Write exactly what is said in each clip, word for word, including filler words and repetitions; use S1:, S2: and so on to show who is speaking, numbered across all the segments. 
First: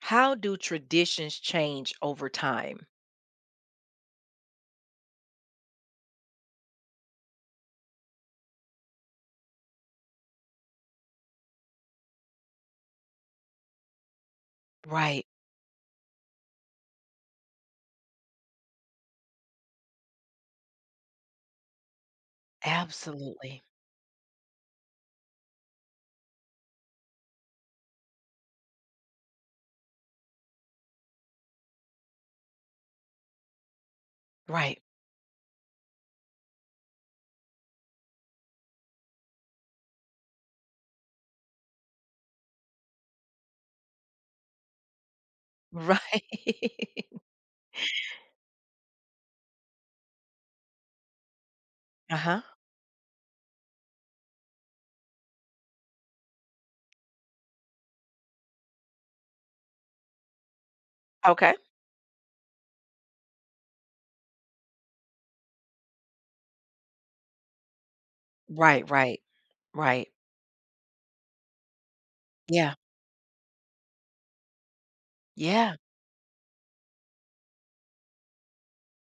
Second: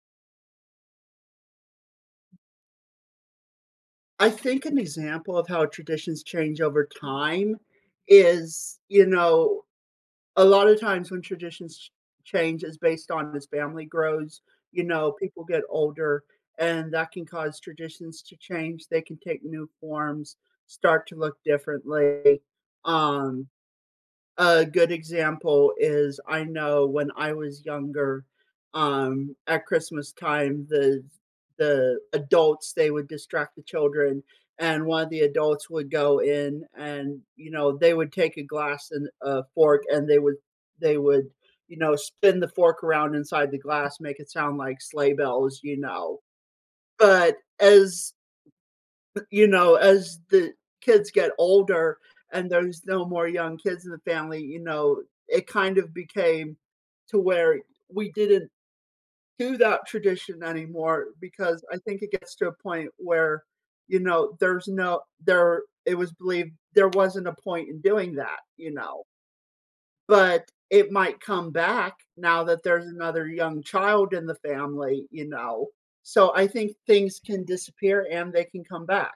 S1: How do traditions change over time?
S2: I think an example of how traditions change over time is, you know, a lot of times when traditions ch change is based on as family grows, you know,
S1: Right.
S2: people get older, and that can cause traditions to change, they can take new forms, start to look differently. um
S1: Absolutely.
S2: a good example is I know when I was younger, um, at Christmas time, the the adults, they would distract the children,
S1: Right.
S2: and one of the adults would go in and, you know, they would take a glass and a fork, and they would they would, you know, spin the fork around inside the glass, make it sound like sleigh bells, you know.
S1: Right.
S2: But as you know, as the kids get older
S1: uh-huh.
S2: and there's no more young kids in the family, you know, It kind of became to where we didn't do that tradition anymore
S1: Okay.
S2: because I think it gets to a point where, you know, there's no there it was believed there wasn't a point in doing that, you
S1: Right.
S2: know.
S1: Right. Right.
S2: But it might come back now that
S1: Yeah.
S2: there's another young child in the family, you know.
S1: Yeah.
S2: So I think things can disappear and they can come back.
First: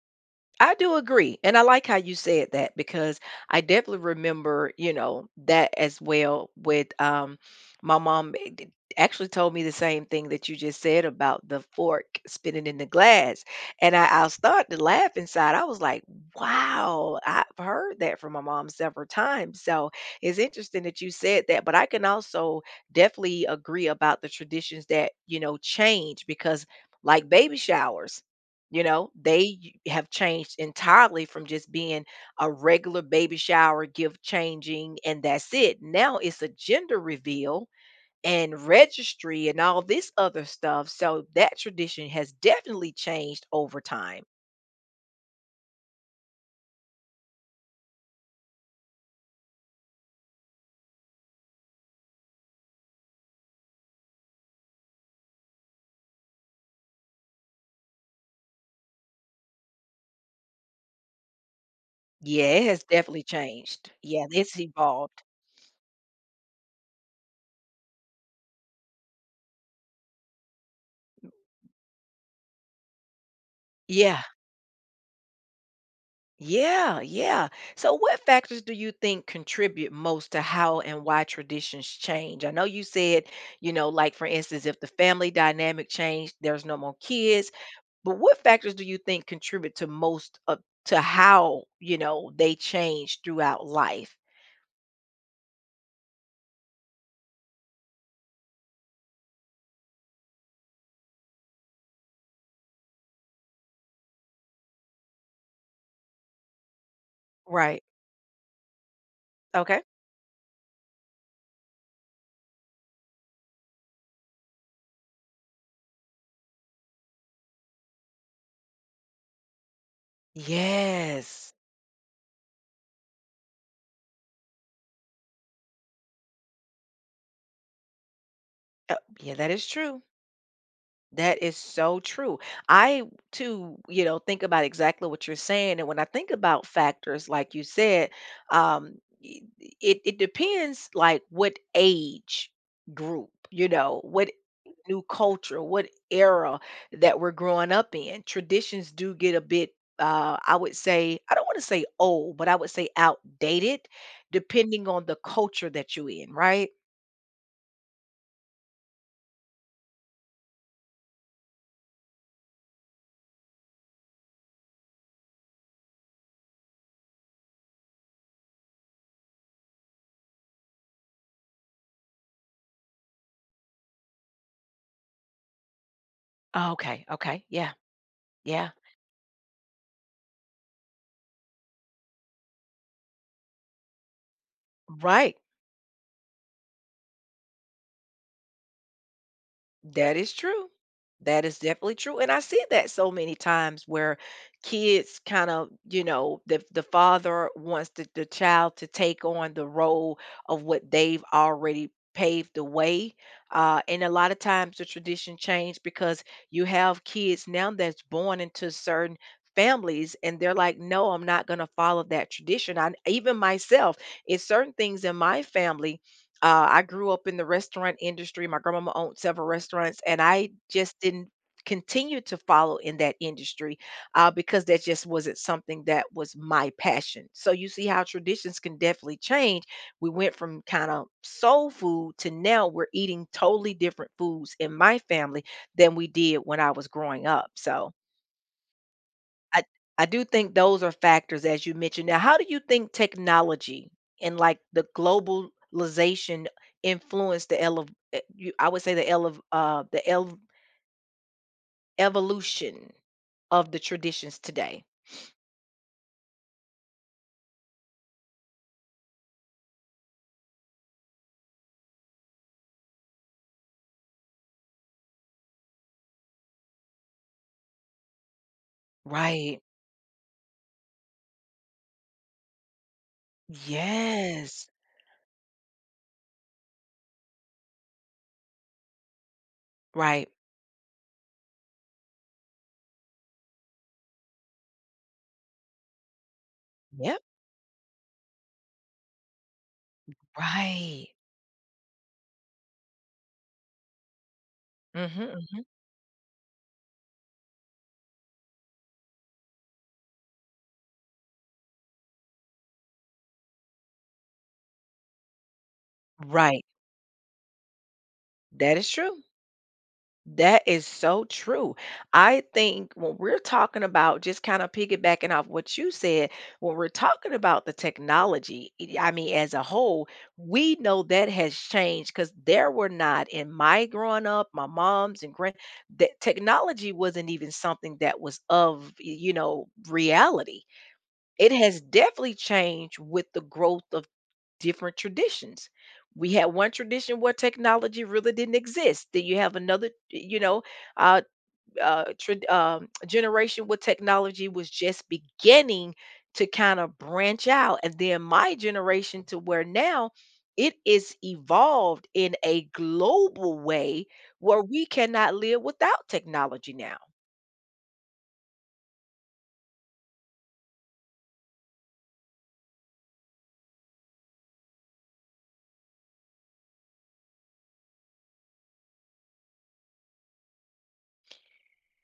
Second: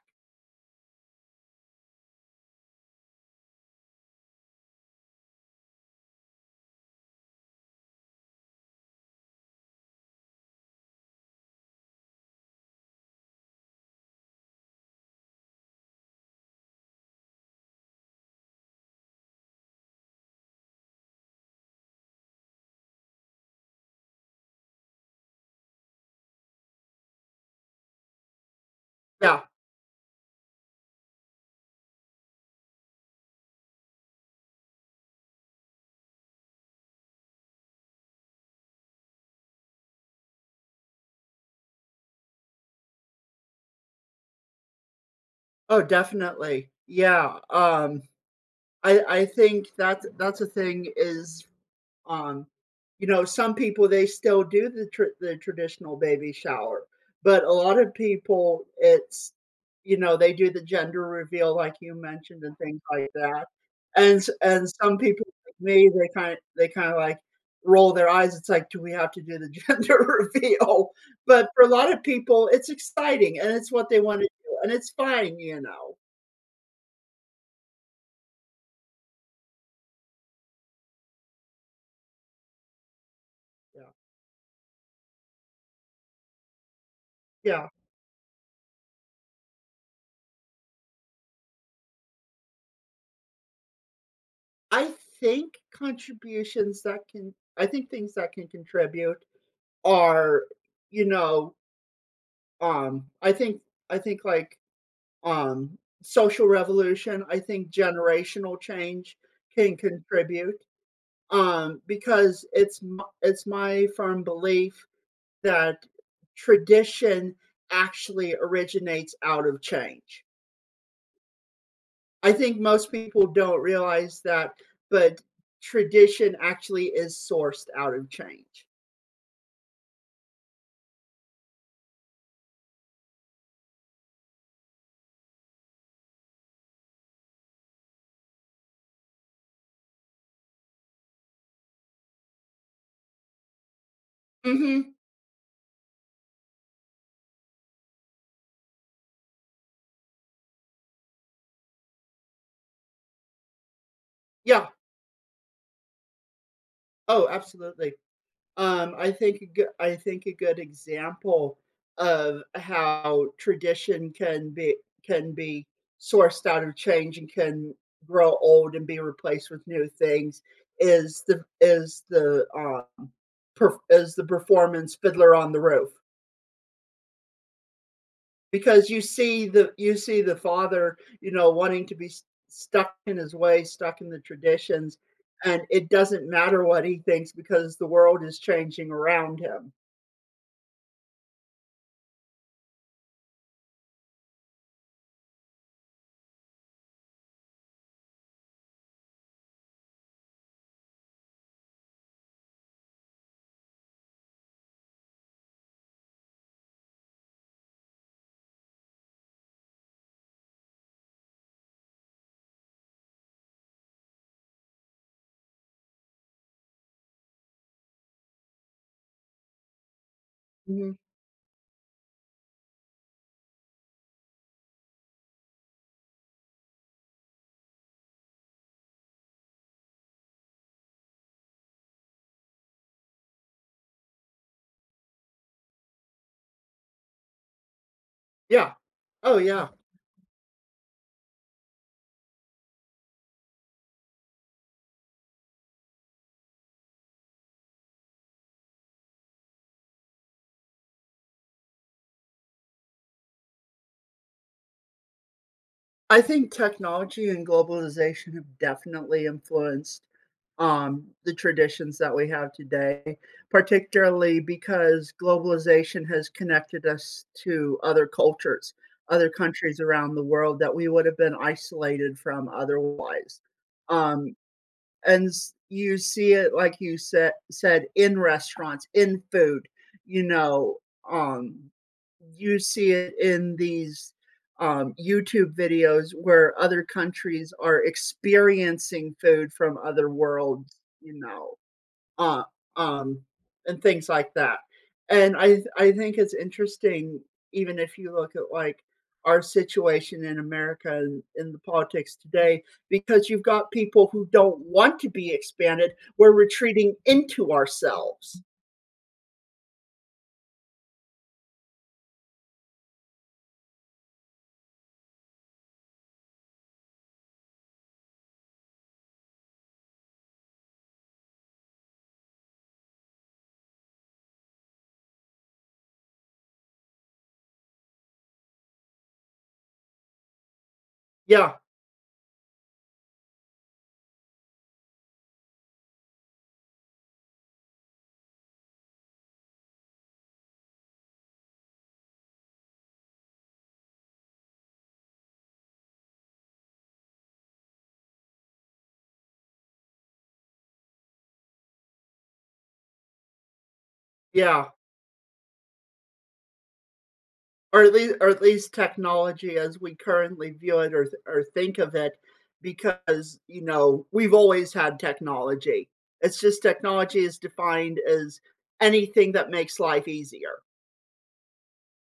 S1: I do agree, and I like how you said that because I definitely remember, you know, that as well with um my mom eh, d- actually told me the same thing that you just said about the fork spinning in the glass. And I, I started to laugh inside. I was like, wow, I've heard that from my mom several times. So it's interesting that you said that. But I can also definitely agree about the traditions that, you know, change because like baby showers you know,
S2: Yeah.
S1: they y- have changed entirely from just being a regular baby shower, gift changing, and that's it. Now it's a gender reveal and registry and all this other stuff. So that tradition has definitely changed over time.
S2: Oh, definitely. Yeah, um, I I think that's that's a thing is, um, you know, some people, they still do the tr the traditional baby shower, but a lot of people, it's you know, they do the gender reveal like you mentioned
S1: Yeah,
S2: and
S1: it
S2: things
S1: has
S2: like
S1: definitely
S2: that,
S1: changed.
S2: and
S1: Yeah,
S2: s
S1: it's
S2: and some
S1: evolved.
S2: people like me, they kind they kinda, like, roll their eyes, it's like, "Do we have to do the gender reveal?" But for a lot of people, it's exciting, and it's what they wanna
S1: Yeah.
S2: do, and it's fine, you know?
S1: Yeah, yeah. So, what factors do you think contribute most to how and why traditions change? I know you said, you know,
S2: Yeah.
S1: like for instance, if the family dynamic changed, there's no more kids.
S2: Yeah.
S1: But what factors do you think contribute to most of to how you know they change throughout life?
S2: I think contributions that can I think things that can contribute are, you know, um, I think I think like um social revolution, I think
S1: Right.
S2: generational change can
S1: Okay.
S2: contribute. Um, because it's m- it's my firm belief that tradition actually originates out of change.
S1: Yes.
S2: I think most people don't realize that, but tradition actually is sourced out of change.
S1: Uh, yeah, that is true. That is so true. I too, you know, think about exactly what you're saying. And when I think about factors, like you said, um, y- it, it depends like what age group, you know, what
S2: Hmm.
S1: new culture, what era that we're growing up in. Traditions do get a bit, uh, I would say, I don't want to say old, but I would say outdated,
S2: Yeah.
S1: depending on the culture that you're in, right?
S2: Oh, absolutely. Um, I think a good, I think a good example of how tradition can be can be sourced out of change and can grow old and be replaced with new things is the is the uh, per, is the performance Fiddler on the Roof.
S1: Okay, okay, yeah, yeah,
S2: Because you see the you see the father, you know wanting to be s- stuck in his way, stuck in the traditions,
S1: right.
S2: and it doesn't matter what he thinks because the world is changing around him.
S1: That is true. That is definitely true. And I see that so many times where kids kind of, you know, the the father wants the, the child to take on the role of what they've already paved the way. Uh, and a lot of times the tradition changed because you have kids now that's born into certain families and they're like, no, I'm not gonna follow that tradition. I even myself, it's certain things in my family uh, I grew up in the restaurant industry. My grandmama owned several restaurants, and I
S2: Mhm.
S1: just didn't continue to follow in that industry uh, because that just wasn't something that was my passion. So you see how traditions can definitely change. We went from kind of soul food to now we're eating totally different foods in my family than we did when I was growing up. So
S2: Yeah. Oh,
S1: I
S2: yeah.
S1: I do think those are factors as you mentioned. Now, how do you think technology and like the globalization influence the ele- eh, you, I would say the ele- uh the el- evolution of the traditions today?
S2: I think technology and globalization have definitely influenced, um, the traditions that we have today, particularly because globalization has connected us to other cultures, other
S1: Right.
S2: countries around the world that we would have been isolated from otherwise. Um,
S1: Yes.
S2: and you see it like you said said in restaurants, in food you
S1: Right.
S2: know um you see it in these um, YouTube videos where other
S1: Yep.
S2: countries are experiencing food from other worlds,
S1: Right.
S2: you know, uh, um, and things like that.
S1: Hmm,
S2: And I
S1: hmm.
S2: I think it's interesting, even if you look at like our situation in America and in the politics today, because you've got people who don't want to be expanded. We're
S1: Right.
S2: retreating into ourselves.
S1: That is true. That is so true. I think when we're talking about just kind of piggybacking off what you said, when we're talking about the technology, it- I mean, as a whole, we know that has changed because there were not in my growing up, my mom's and grand that technology wasn't even something that was of, y- you know, reality. It
S2: Yeah,
S1: has definitely changed with the growth of different traditions. We had one tradition where technology really didn't exist. Then you have another, you know, uh, uh, trad um, generation where technology was just beginning to kind of branch out. And then my generation to where now it is evolved in a global way where
S2: yeah.
S1: we cannot live without technology now.
S2: Or at least or at least technology as we currently view it or th or think of it because, you know, we've always had technology. It's just technology is defined as anything that makes life easier.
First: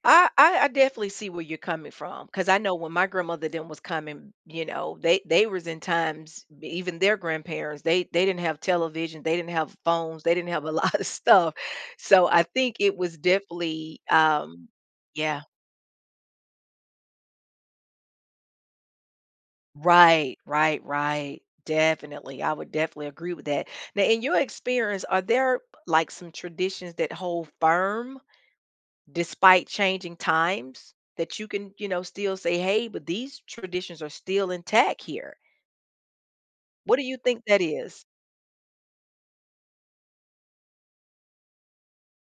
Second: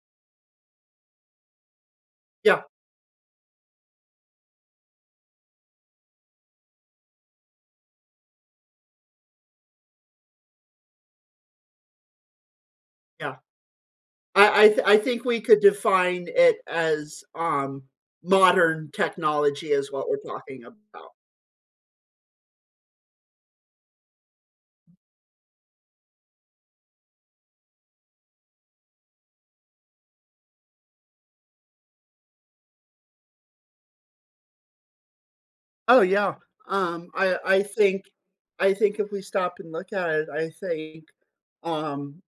S1: I, I I definitely see where you're coming from because I
S2: Yeah,
S1: know when my grandmother then was coming, you know, they they was in times b- even their grandparents they they didn't have television, they didn't have phones, they didn't have a lot of stuff, so I think it was
S2: yeah.
S1: definitely,
S2: I I
S1: um,
S2: th I think we
S1: yeah,
S2: could define it as, um, modern technology is what we're
S1: right,
S2: talking
S1: right,
S2: about.
S1: right, definitely. I would definitely agree with that. Now, in your experience, are there like some traditions that hold firm despite changing times that you can, you know, still say, "Hey, but these traditions are still intact here."
S2: Oh, yeah.
S1: What do
S2: Um,
S1: you
S2: I
S1: think
S2: I
S1: that
S2: think
S1: is?
S2: I think if we stop and look at it, I think, um,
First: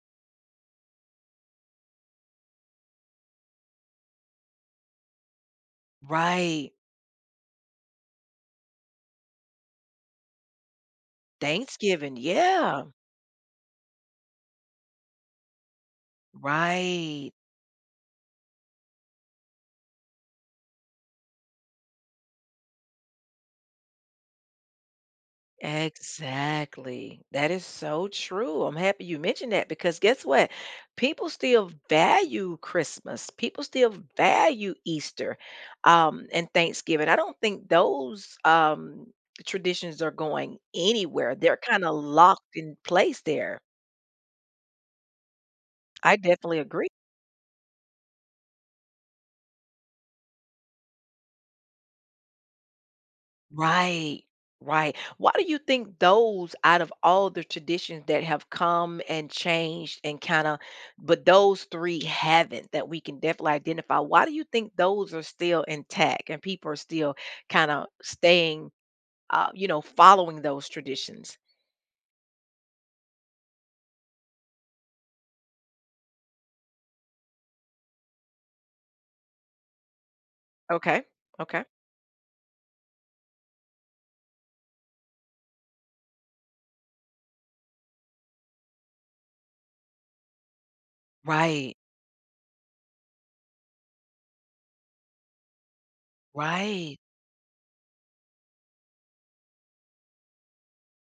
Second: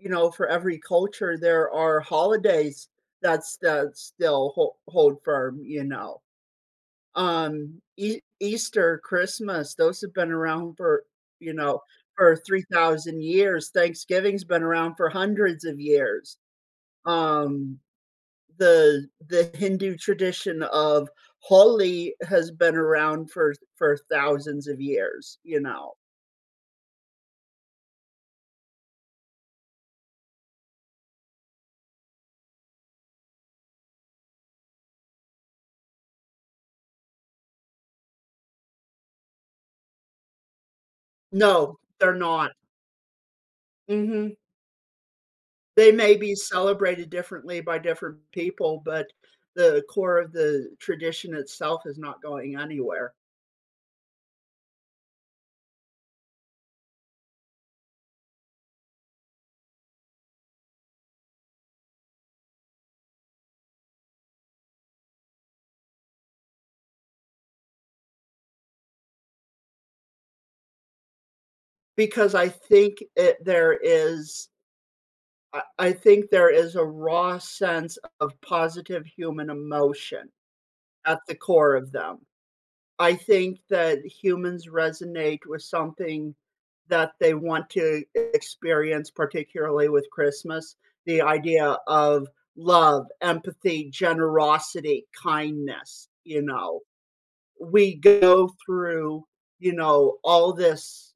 S2: you know, for every culture, there are holidays that's that still hold, hold firm, you know.
S1: Right.
S2: Um, e- Easter, Christmas, those have been around for, you know,
S1: Thanksgiving,
S2: for
S1: yeah.
S2: three thousand years. Thanksgiving's been around for hundreds of years.
S1: Right.
S2: Um, the the Hindu tradition of Holi has been around for for thousands of years, you know.
S1: Exactly. That is so true. I'm happy you mentioned that because guess what? People still value Christmas. People still value Easter um, and Thanksgiving. I don't think those um, traditions are going anywhere. They're
S2: No,
S1: kind of
S2: they're
S1: locked
S2: not.
S1: in place there.
S2: Mhm. They may
S1: I
S2: be
S1: definitely agree.
S2: celebrated differently by different people, but the core of the tradition itself is not going anywhere
S1: Right. Right. Why do you think those out of all the traditions that have come and changed and kind of, but those three haven't that we can definitely identify? Why do you think those are still intact and people are still kind of staying, uh, you know, following those traditions?
S2: because I think it there is I I think there is a raw sense of positive human emotion
S1: Okay.
S2: at the
S1: Okay.
S2: core of them. I think that humans resonate with something that they want to experience, particularly with Christmas, the
S1: Right.
S2: idea of love, empathy, generosity, kindness, you know?
S1: Right.
S2: We go through, you know, all this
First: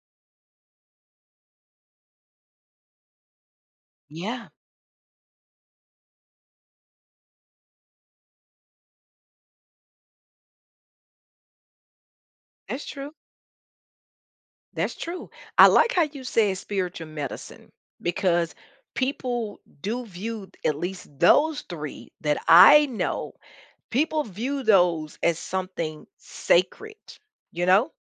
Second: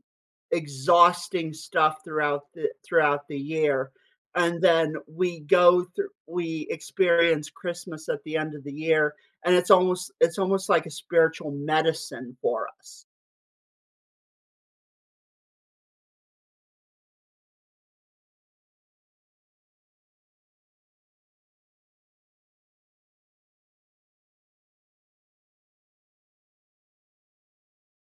S2: exhausting stuff throughout the throughout the year,
S1: Yeah.
S2: and then we go through we experience Christmas at the end of the year, and it's almost it's almost like a spiritual medicine for
S1: That's
S2: us.
S1: true. That's true. I like how you said spiritual medicine because people do view at least those three that I know, people view those as something sacred, you know?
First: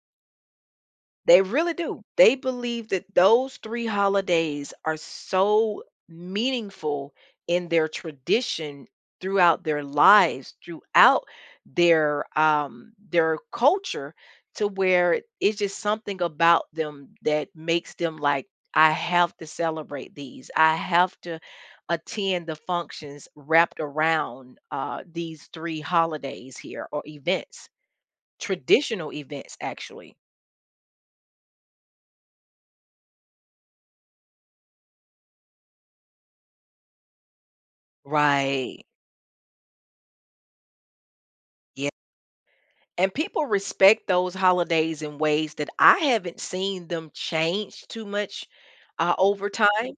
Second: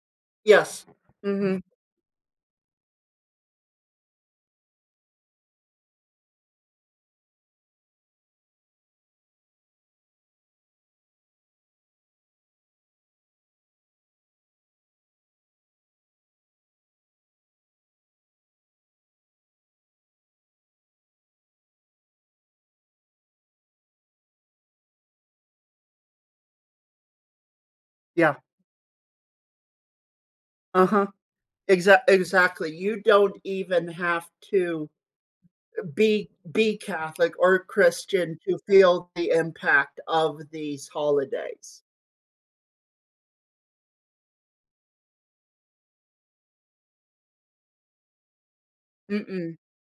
S2: Yes.
S1: They
S2: Mhm.
S1: really do. They believe that those three holidays are so meaningful in their tradition throughout their lives, throughout their, um, their culture to where it's just something about them that makes them like, "I have to celebrate these. I have to attend the functions wrapped around, uh, these three holidays here or events."
S2: Yeah.
S1: Traditional events, actually.
S2: Uh-huh. Exac exactly. You don't even have to be be Catholic or Christian to
S1: Right.
S2: feel the impact of these holidays.
S1: Yeah. And people respect those holidays in ways that I haven't seen them change too much uh, over
S2: Mm-mm.
S1: time.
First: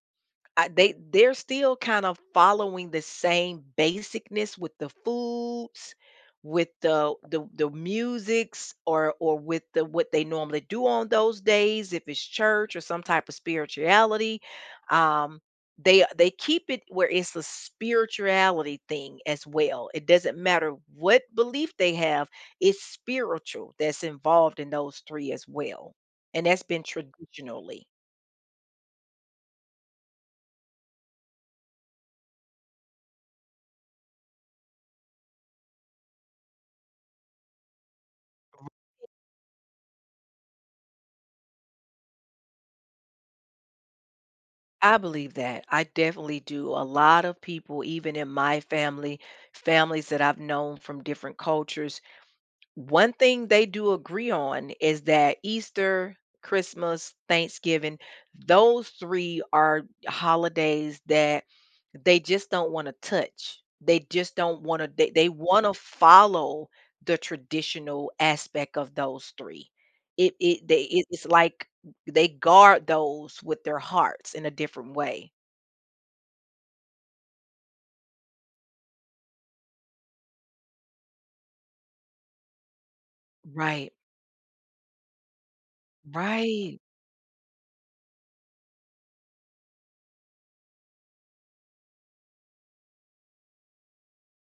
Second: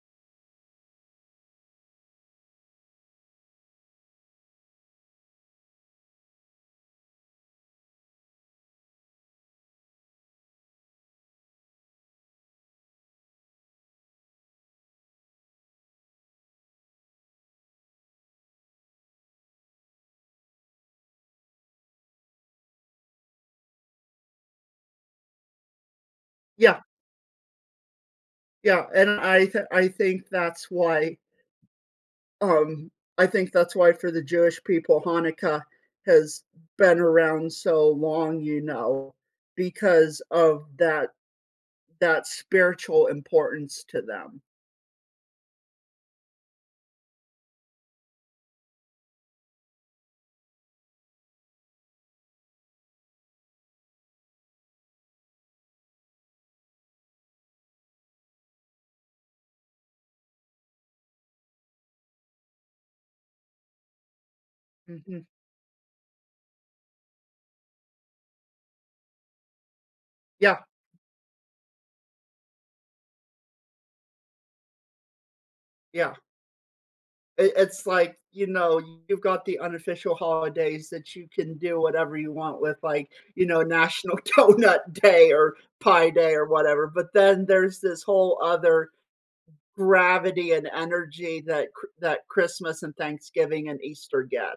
S1: I, they they're still kind of following the same basicness with the foods, with the the the musics, or or with the what they normally do on those days, if it's church or some type of spirituality. Um, they they keep it where it's a spirituality thing as well. It doesn't matter what belief they have; it's spiritual that's involved in those three as well, and that's
S2: Yeah,
S1: been traditionally.
S2: yeah, and I th I think that's why. Um, I think that's why for the Jewish people, Hanukkah has been around so long, you know, because of that, that spiritual importance to them.
S1: I believe that. I definitely do. A lot of people, even in my family, families that I've known from different cultures, one thing they do agree on is that Easter, Christmas, Thanksgiving, those three are holidays that they just don't want to touch. They just don't want to, they,
S2: Mhm.
S1: they want to follow the traditional aspect of those three. It,
S2: Yeah,
S1: it, they, it, it's like they guard those with their hearts in a different way.
S2: yeah. It, it's like, you know, you've got the unofficial holidays that you can do whatever you want with, like, you know,
S1: Right.
S2: National Donut Day or Pie Day or
S1: Right.
S2: whatever. But then there's this whole other gravity and energy that that Christmas and Thanksgiving and Easter get.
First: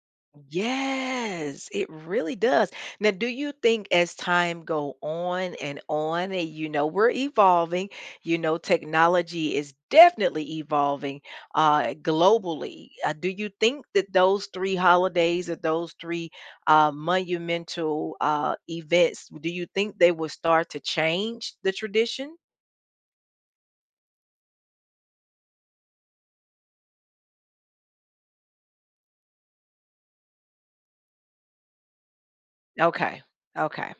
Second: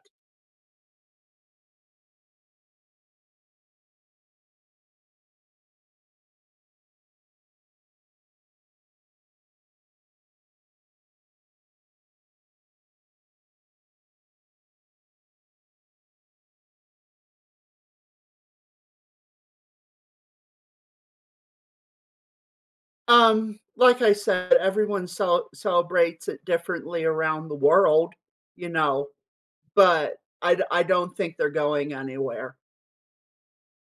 S1: Yes, it really does. Now, do you think as time go on and on, and you know we're evolving, you know technology is definitely evolving uh, globally. Uh, do you think that those three holidays or those three uh, monumental uh, events, do you think they will start to change the tradition?
S2: Um, like I said, everyone cel- celebrates it differently around the world, you know, but I d- I don't think they're going anywhere.
S1: Okay, okay.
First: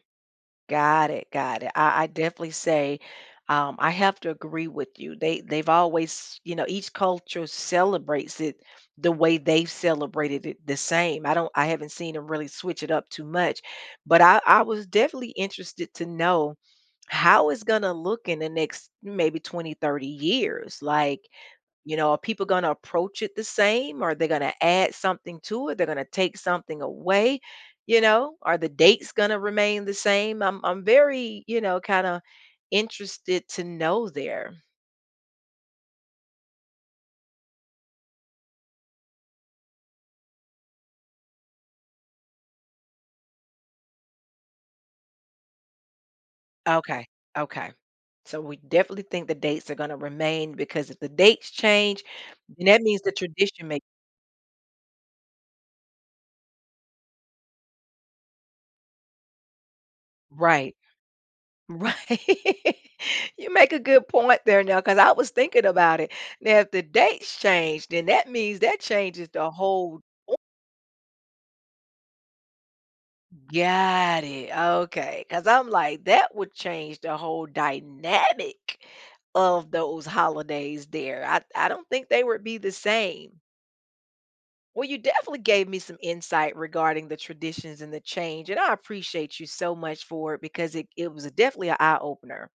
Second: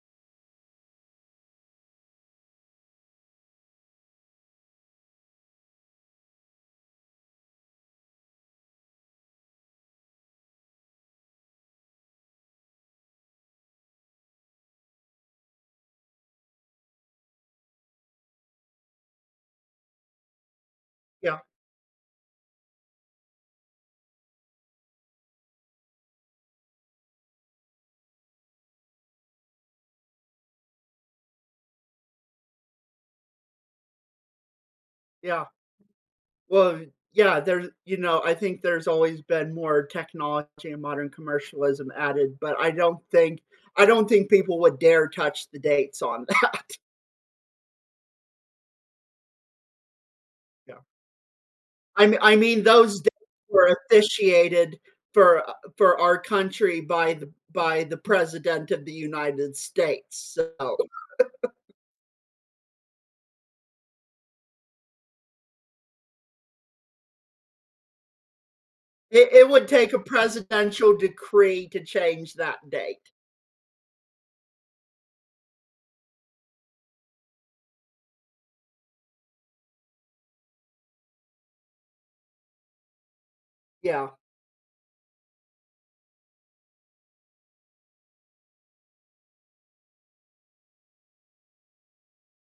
S1: Got it, got it. I, I definitely say um, I have to agree with you. They they've always, you know, each culture celebrates it the way they've celebrated it the same. I don't I haven't seen them really switch it up too much, but I, I was definitely interested to know how it's gonna look in the next maybe twenty, thirty years. Like,
S2: Yeah,
S1: you know, are people going to approach it the same? Are they going to add something to it? They're going to take something away? You know, are the dates going to remain the same? I'm I'm very, you know, kind of interested to know there.
S2: yeah. Well, yeah. There's you know I think there's always been more technology and modern commercialism added, but I don't think I don't think people would dare touch the dates on that.
S1: Okay. Okay. So we definitely think the dates are going to remain
S2: Yeah.
S1: because if the dates change,
S2: I mean I mean
S1: then that
S2: those
S1: means
S2: days
S1: the tradition
S2: were
S1: may
S2: officiated for for our country by the by the President of the United States,
S1: right.
S2: so
S1: Right. you make a good point there now because I was thinking about it. Now, if the dates change, then that means that changes
S2: it it
S1: the
S2: would take a
S1: whole
S2: presidential decree to change that date,
S1: Got it. Okay. Because I'm like, that would change the whole dynamic of those holidays there. I, I don't think they would be the same.
S2: yeah.
S1: Well, you definitely gave me some insight regarding the traditions and the change. And I appreciate you so much for it because it, it was definitely an eye opener.